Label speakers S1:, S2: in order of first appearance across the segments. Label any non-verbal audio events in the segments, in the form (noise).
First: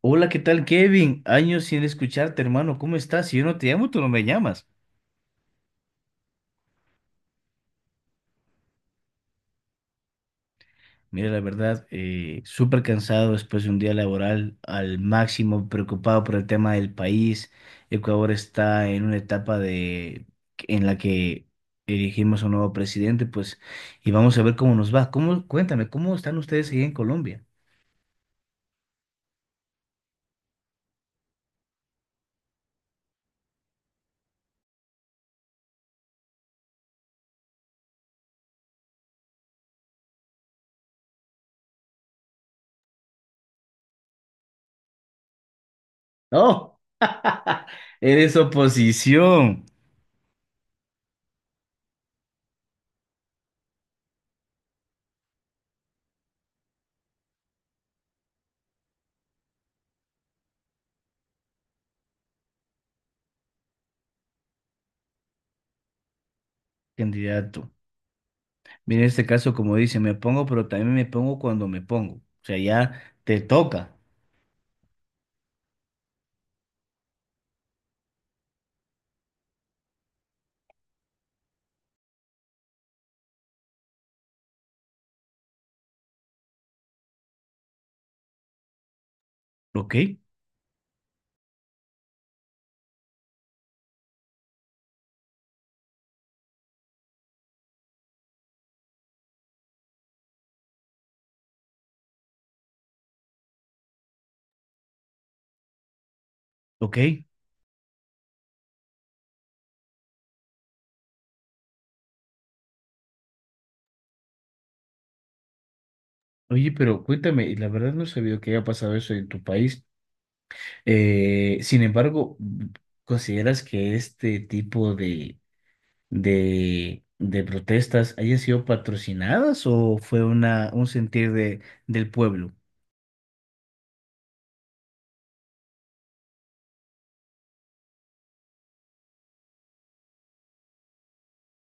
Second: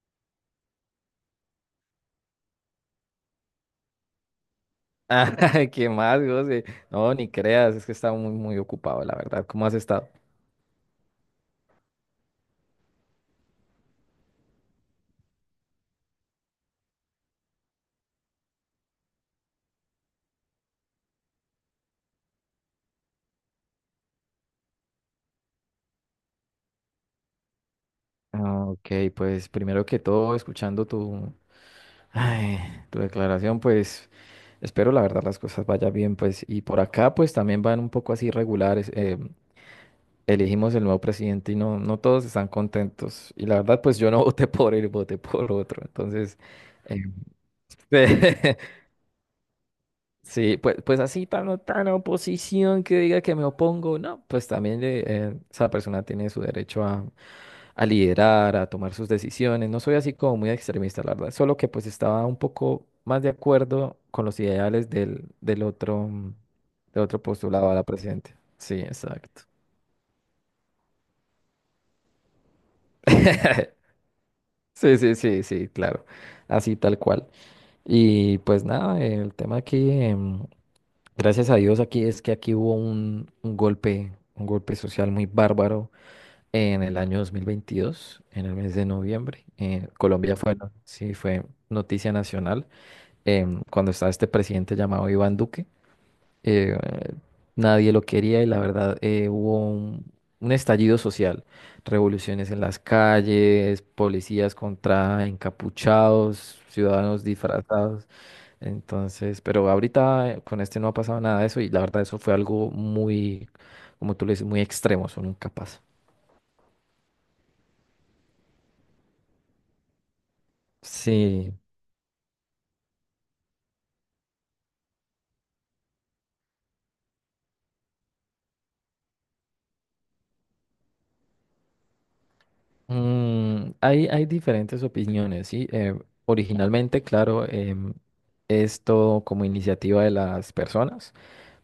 S1: Hola, ¿qué tal, Kevin? Años sin escucharte, hermano. ¿Cómo estás? Si yo no te llamo, tú no me llamas.
S2: Ah, (laughs) ¿Qué más, José? No, ni creas, es que estaba muy, muy ocupado, la verdad. ¿Cómo has estado?
S1: Mira, la verdad, súper cansado después de un día laboral al máximo, preocupado por el tema del país. Ecuador está en una etapa en la que elegimos a un nuevo presidente, pues, y vamos a ver cómo nos va. Cuéntame, ¿cómo están ustedes ahí en Colombia?
S2: Ah, ok, pues primero que todo, escuchando tu, ay, tu declaración, pues espero la verdad las cosas vayan bien, pues y por acá pues también van un poco así regulares. Elegimos el nuevo presidente y no, no todos están contentos. Y la verdad pues yo no (laughs) voté por él, voté por otro. Entonces,
S1: ¡Oh! (laughs) Eres
S2: eh, (laughs)
S1: oposición,
S2: sí, pues, pues así tan, tan oposición que diga que me opongo, no, pues también esa persona tiene su derecho a liderar, a tomar sus decisiones. No soy así como muy extremista, la verdad, solo que pues estaba un poco más de acuerdo con los ideales del otro, del otro
S1: candidato.
S2: postulado a la presidenta. Sí,
S1: Mira, en este
S2: exacto.
S1: caso, como dice, me pongo, pero también me pongo cuando me pongo. O sea, ya te
S2: (laughs)
S1: toca.
S2: Sí, sí, sí, sí, claro, así tal cual. Y pues nada, el tema aquí, gracias a Dios aquí es que aquí hubo un golpe social muy bárbaro en el año 2022, en el mes de noviembre.
S1: Ok,
S2: Colombia fue, sí, fue noticia nacional cuando estaba este presidente llamado Iván Duque. eh, Nadie lo quería y la verdad hubo un estallido social, revoluciones en las calles, policías contra encapuchados,
S1: ok.
S2: ciudadanos disfrazados. Entonces, pero ahorita con este no ha pasado nada de eso y la verdad eso fue algo muy, como tú le dices, muy extremo, eso nunca pasa.
S1: Oye, pero cuéntame, y la verdad no sabía que haya pasado eso en tu país.
S2: Sí,
S1: Sin embargo, ¿consideras que este tipo de protestas hayan sido patrocinadas o fue un sentir de, del pueblo?
S2: mm, hay diferentes opiniones, ¿sí? Originalmente, claro, es todo como iniciativa de las personas,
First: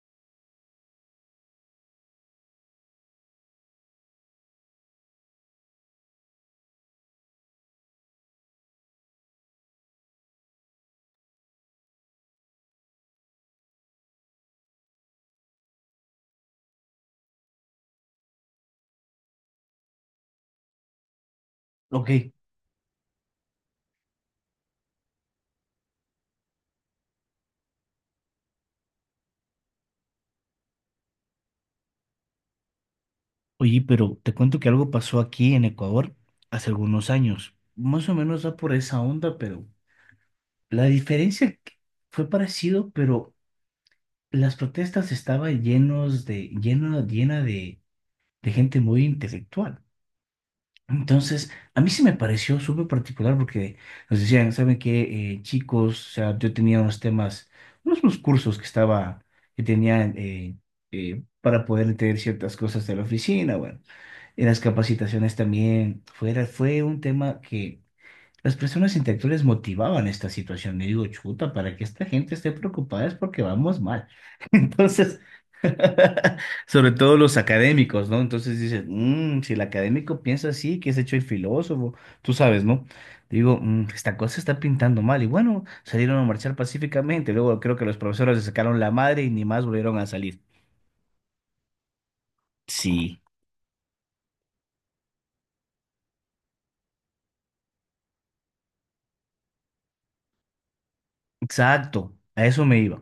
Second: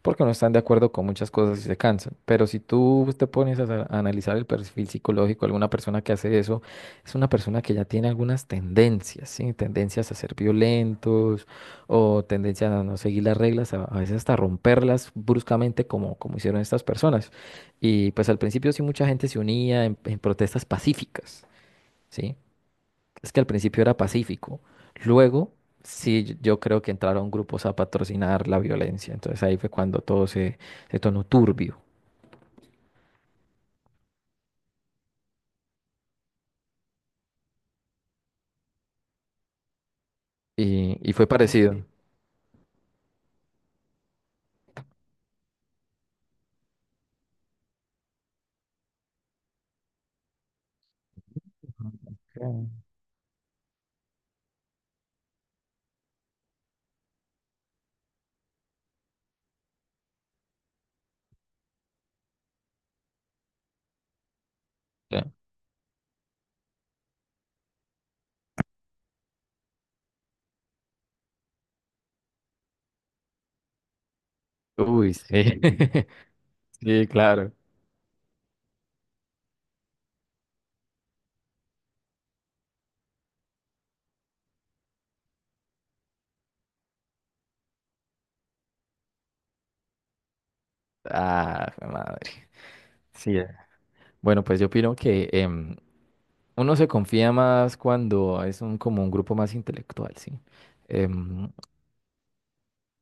S2: porque no están de acuerdo con muchas cosas y se cansan. Pero si tú te pones a, a analizar el perfil psicológico de alguna persona que hace eso, es una persona que ya tiene algunas tendencias, ¿sí? Tendencias a ser violentos o tendencias a no seguir las reglas, a veces hasta romperlas bruscamente como, como hicieron estas personas. Y pues al principio sí mucha gente se unía en protestas pacíficas,
S1: Ok,
S2: ¿sí? Es que al principio era pacífico. Luego sí, yo creo que entraron grupos a patrocinar la violencia. Entonces ahí fue cuando todo se, se tornó turbio
S1: oye, pero te cuento que algo pasó aquí en Ecuador hace algunos años. Más o menos va por esa onda, pero… La
S2: y fue
S1: diferencia que-
S2: parecido.
S1: Fue parecido, pero las protestas estaban llenos de, lleno, llena de gente muy intelectual. Entonces, a mí sí me pareció
S2: Ok.
S1: súper particular porque nos decían: "¿Saben qué, chicos?". O sea, yo tenía unos temas, unos cursos que tenía para poder entender ciertas cosas de la oficina, bueno, en las
S2: Ya.
S1: capacitaciones también. Fue un tema que las personas intelectuales motivaban esta situación. Y digo, chuta, para que esta gente esté preocupada es porque vamos mal. (laughs)
S2: Uy,
S1: Entonces,
S2: sí.
S1: (laughs)
S2: (laughs)
S1: sobre
S2: Sí,
S1: todo los
S2: claro.
S1: académicos, ¿no? Entonces dices: "Mm, si el académico piensa así, que es hecho el filósofo, tú sabes, ¿no?". Digo: "Mm, esta cosa está pintando mal". Y bueno, salieron a marchar pacíficamente. Luego creo que los profesores les sacaron la madre y ni más volvieron a salir.
S2: Ah, jue madre.
S1: Sí,
S2: Sí. Bueno, pues yo opino que uno se confía más cuando es un, como un grupo más intelectual, ¿sí? Em,
S1: exacto. A eso me iba.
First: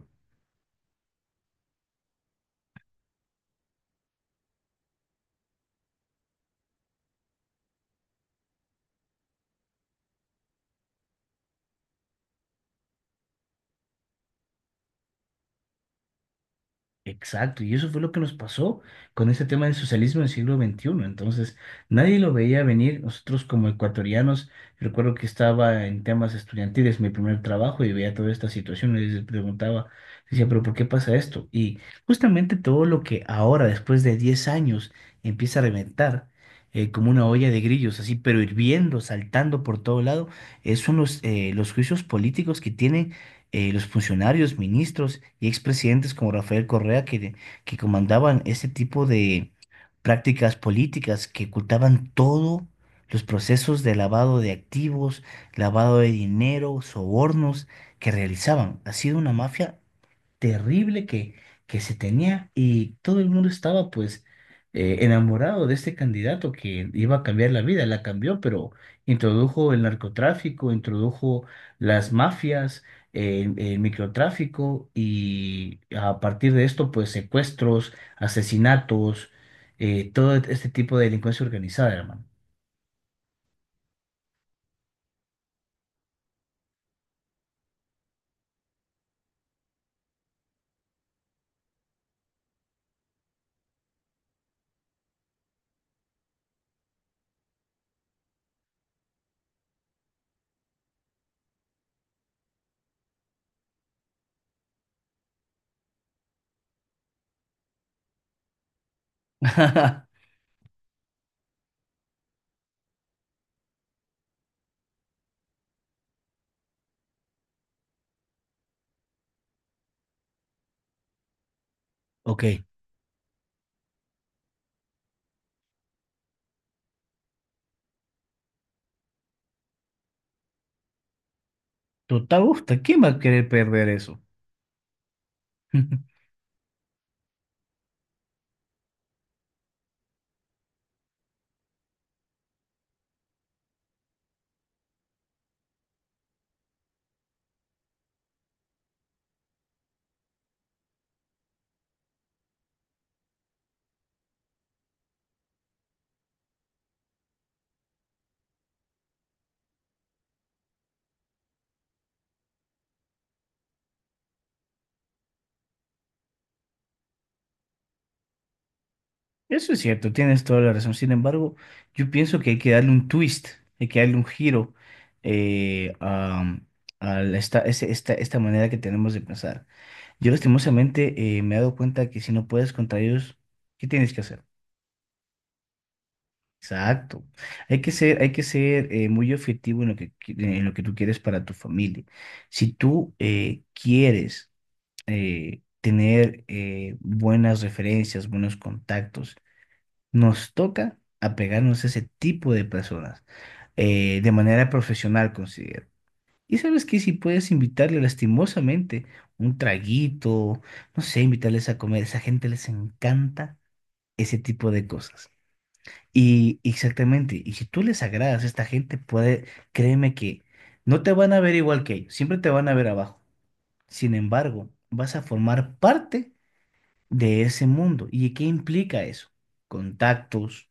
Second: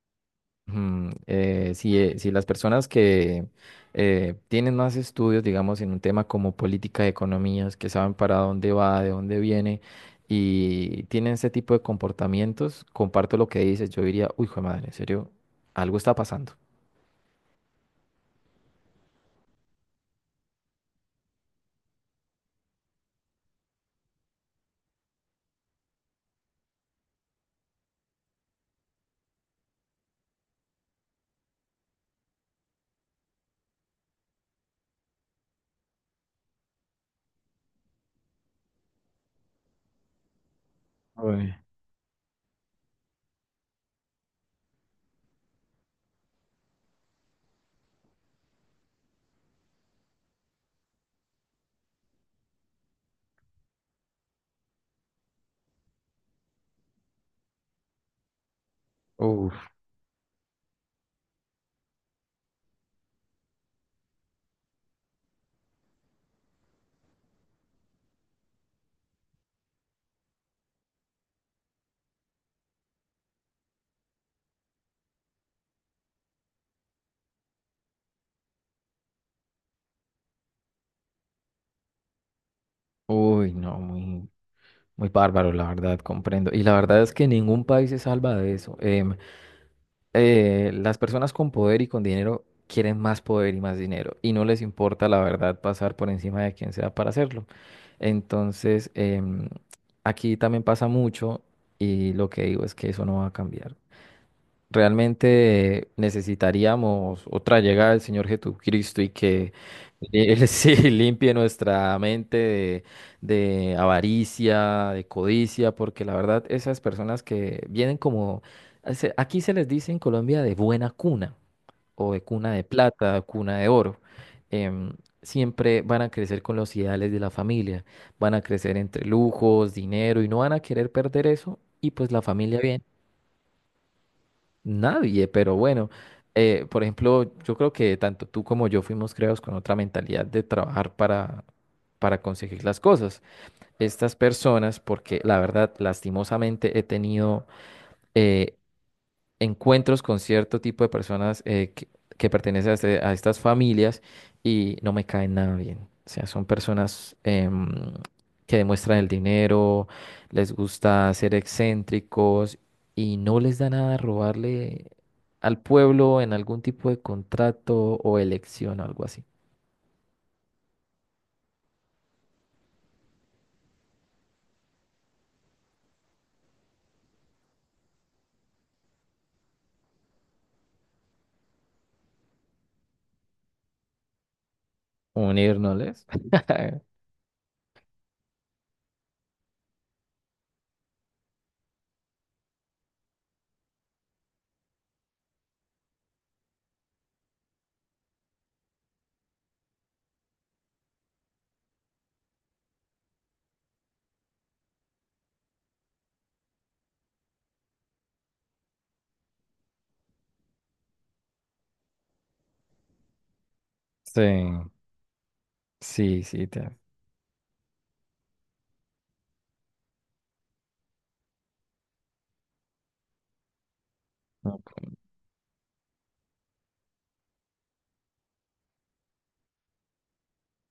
S2: Mm, si, si las personas que tienen más estudios, digamos, en un tema como política de economías, que saben para dónde va, de dónde viene, y tienen ese tipo de comportamientos, comparto lo que dices, yo diría, uy, hijo de madre, en serio, algo está pasando.
S1: Exacto, y eso fue lo que nos pasó con ese tema del socialismo del siglo XXI. Entonces, nadie lo veía venir. Nosotros como ecuatorianos, recuerdo que estaba en temas estudiantiles, mi primer trabajo, y veía toda esta situación y les preguntaba, decía, pero ¿por qué pasa esto? Y justamente todo lo que ahora, después de 10 años, empieza a reventar como una olla de grillos, así, pero hirviendo, saltando por todo lado, son
S2: Uy,
S1: los juicios políticos que tienen los funcionarios, ministros y expresidentes como Rafael Correa que comandaban este tipo de prácticas políticas que ocultaban todo los procesos de lavado de activos, lavado de dinero, sobornos que realizaban. Ha sido una
S2: uf,
S1: mafia terrible que se tenía y todo el mundo estaba pues enamorado de este candidato que iba a cambiar la vida, la cambió, pero introdujo el narcotráfico, introdujo las mafias, el microtráfico, y a partir de esto pues secuestros, asesinatos, todo este tipo de delincuencia organizada, hermano.
S2: uy, no, muy, muy bárbaro, la verdad, comprendo. Y la verdad es que ningún país se salva de eso. Las personas con poder y con dinero quieren más poder y más dinero y no les importa la verdad pasar por encima de quien sea para hacerlo. Entonces, aquí también pasa mucho y lo que digo es que eso no va a cambiar. Realmente necesitaríamos otra llegada del Señor Jesucristo y que
S1: (laughs)
S2: Él (laughs) sí limpie nuestra mente de avaricia, de codicia, porque la verdad esas personas que vienen como, aquí se les dice en Colombia de buena cuna o de
S1: Ok,
S2: cuna de plata, cuna de oro, em, siempre van a crecer con los ideales de la familia, van a crecer entre lujos, dinero y no van a querer perder eso y pues la
S1: total,
S2: familia
S1: gusta,
S2: viene.
S1: ¿quién va a querer perder eso?
S2: Nadie, pero bueno,
S1: (laughs)
S2: por ejemplo, yo creo que tanto tú como yo fuimos creados con otra mentalidad de trabajar para conseguir las cosas. Estas personas, porque la verdad, lastimosamente he tenido eh, encuentros con cierto tipo de personas que pertenecen a, a estas familias y no me caen nada bien. O sea, son personas que demuestran el dinero, les gusta ser excéntricos y no les da nada robarle al pueblo en algún tipo de contrato o elección o algo así.
S1: Eso es cierto, tienes toda la razón. Sin embargo, yo pienso que hay que darle un twist, hay que darle un giro eh, a, a esta manera que tenemos de pensar. Yo lastimosamente me he dado cuenta que si no puedes contra ellos, ¿qué tienes que hacer?
S2: Unirnos. (laughs)
S1: Exacto. Hay que ser muy objetivo en lo que, qui- en lo que tú quieres para tu familia. Si tú quieres tener buenas referencias, buenos contactos, nos toca apegarnos a ese tipo de personas de manera profesional, considero. Y sabes que si puedes invitarle lastimosamente un traguito, no sé, invitarles a comer, esa gente les encanta
S2: Sí,
S1: ese tipo de cosas.
S2: sí, sí.
S1: Y
S2: te-
S1: exactamente, y si tú les agradas a esta gente, puede, créeme que no te van a ver igual que ellos, siempre te van a ver abajo. Sin embargo,
S2: ok.
S1: vas a formar parte de ese mundo. ¿Y qué implica eso? Contactos,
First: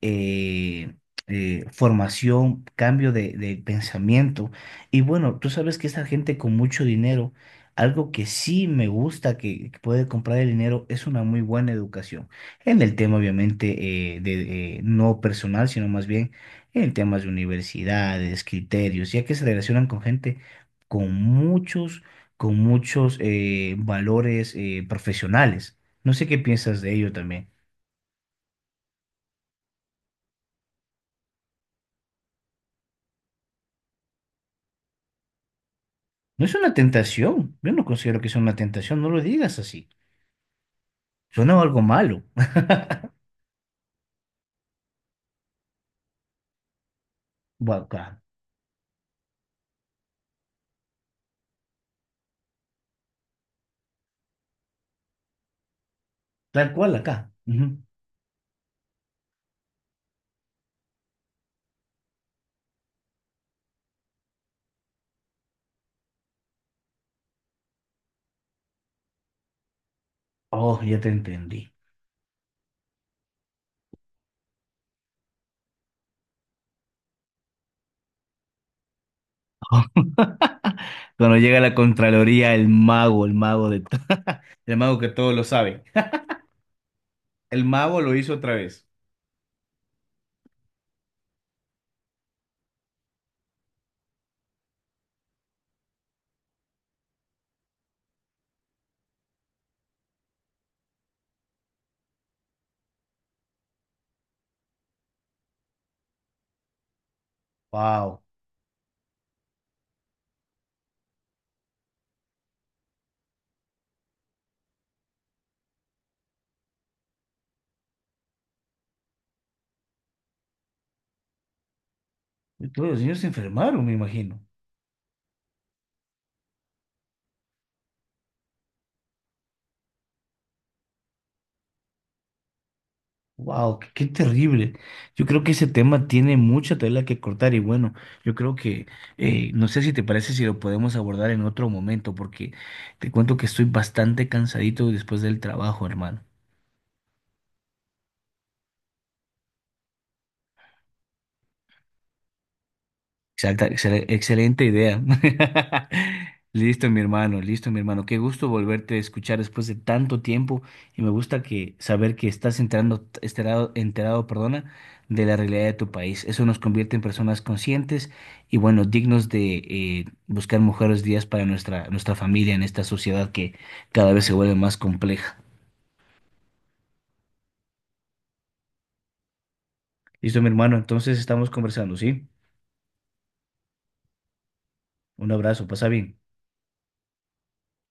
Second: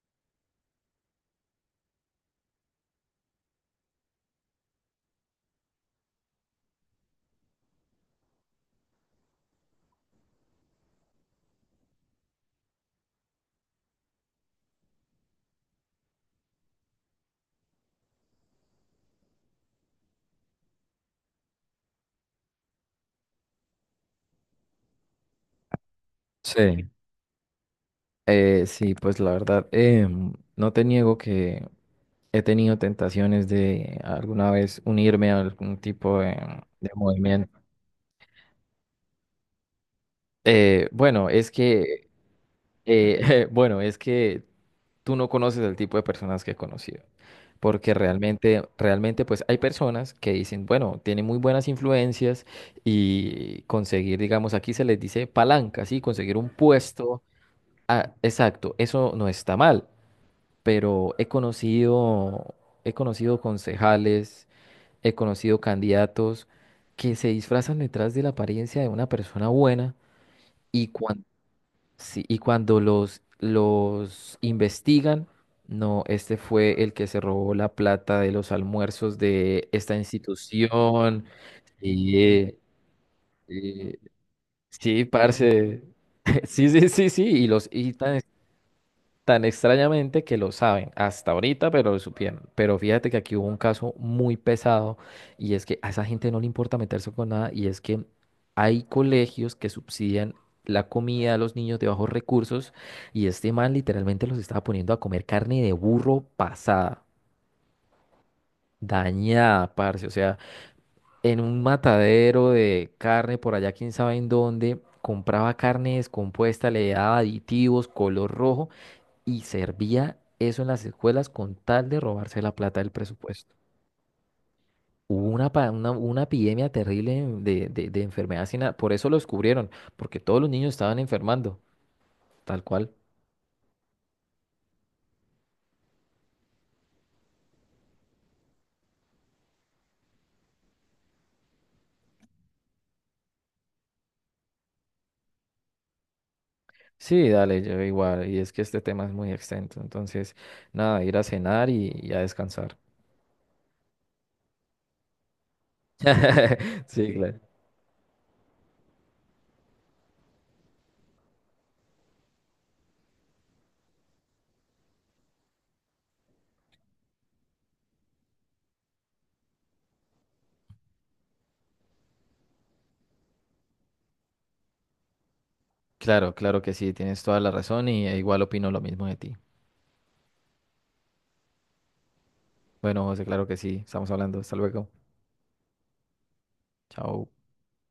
S1: eh, formación, cambio de pensamiento. Y bueno, tú sabes que esta gente con mucho dinero, algo que sí me gusta que puede comprar el dinero es una muy buena educación. En el tema, obviamente, no personal, sino más bien en temas de universidades, criterios, ya que se relacionan con gente con muchos, con muchos valores profesionales. No sé qué piensas
S2: Sí.
S1: de ello también.
S2: Sí, pues la verdad, no te niego que he tenido tentaciones de alguna vez unirme a algún tipo
S1: No es una
S2: de
S1: tentación.
S2: movimiento.
S1: Yo no considero que sea una tentación. No lo digas así.
S2: Bueno, es
S1: Suena algo
S2: que,
S1: malo. (laughs)
S2: (laughs) bueno, es que tú no conoces el tipo de personas que he conocido,
S1: Bueno,
S2: porque
S1: acá.
S2: realmente, realmente, pues hay personas que dicen, bueno, tiene muy buenas influencias y conseguir, digamos, aquí se les dice palanca, sí, conseguir un
S1: Tal cual
S2: puesto,
S1: acá. Ujú.
S2: ah, exacto, eso no está mal, pero he conocido concejales, he conocido candidatos que se disfrazan detrás de la apariencia de una persona buena
S1: Oh,
S2: y,
S1: ya te entendí.
S2: sí, y cuando los investigan, no, este fue el que se robó la plata de los almuerzos de esta
S1: (laughs)
S2: institución.
S1: Cuando llega la
S2: Y,
S1: Contraloría, el mago,
S2: eh,
S1: el mago
S2: sí,
S1: que todo lo sabe.
S2: parce.
S1: (laughs)
S2: (laughs) Sí, sí, sí, sí, y
S1: El
S2: los y
S1: mago lo
S2: tan
S1: hizo otra vez.
S2: tan extrañamente que lo saben hasta ahorita, pero lo supieron. Pero fíjate que aquí hubo un caso muy pesado y es que a esa gente no le importa meterse con nada y es que hay colegios que subsidian la comida a los niños de bajos recursos y este man literalmente los estaba poniendo a comer carne de burro pasada,
S1: Wow.
S2: dañada, parce. O sea, en un matadero de carne por allá, quién sabe en dónde, compraba carne descompuesta, le daba aditivos, color rojo y servía eso en las escuelas con tal de robarse la plata
S1: Todos
S2: del
S1: los niños se
S2: presupuesto.
S1: enfermaron, me imagino.
S2: Hubo una, una epidemia terrible de enfermedad sin por eso lo descubrieron, porque todos los niños estaban enfermando, tal cual.
S1: Wow, qué, qué terrible. Yo creo que ese tema tiene mucha tela que cortar y bueno, yo creo que no sé si te parece si lo podemos abordar en otro momento porque te cuento que estoy bastante cansadito después del trabajo, hermano.
S2: Sí, dale, yo igual, y es que este tema es muy extenso, entonces, nada, ir a cenar y a descansar.
S1: Excelente idea. (laughs)
S2: (laughs)
S1: Listo, mi
S2: Sí,
S1: hermano,
S2: claro.
S1: listo, mi hermano. Qué gusto volverte a escuchar después de tanto tiempo y me gusta que saber que estás enterado, perdona, de la realidad de tu país. Eso nos convierte en personas conscientes y bueno, dignos de buscar mejores días para nuestra familia en esta sociedad que cada vez se vuelve más compleja.
S2: Claro, claro que sí, tienes toda la razón y igual opino lo mismo de ti.
S1: Listo, mi hermano, entonces estamos conversando, ¿sí?
S2: Bueno, José, claro que sí, estamos hablando, hasta luego,
S1: Un abrazo, pasa bien.
S2: chao.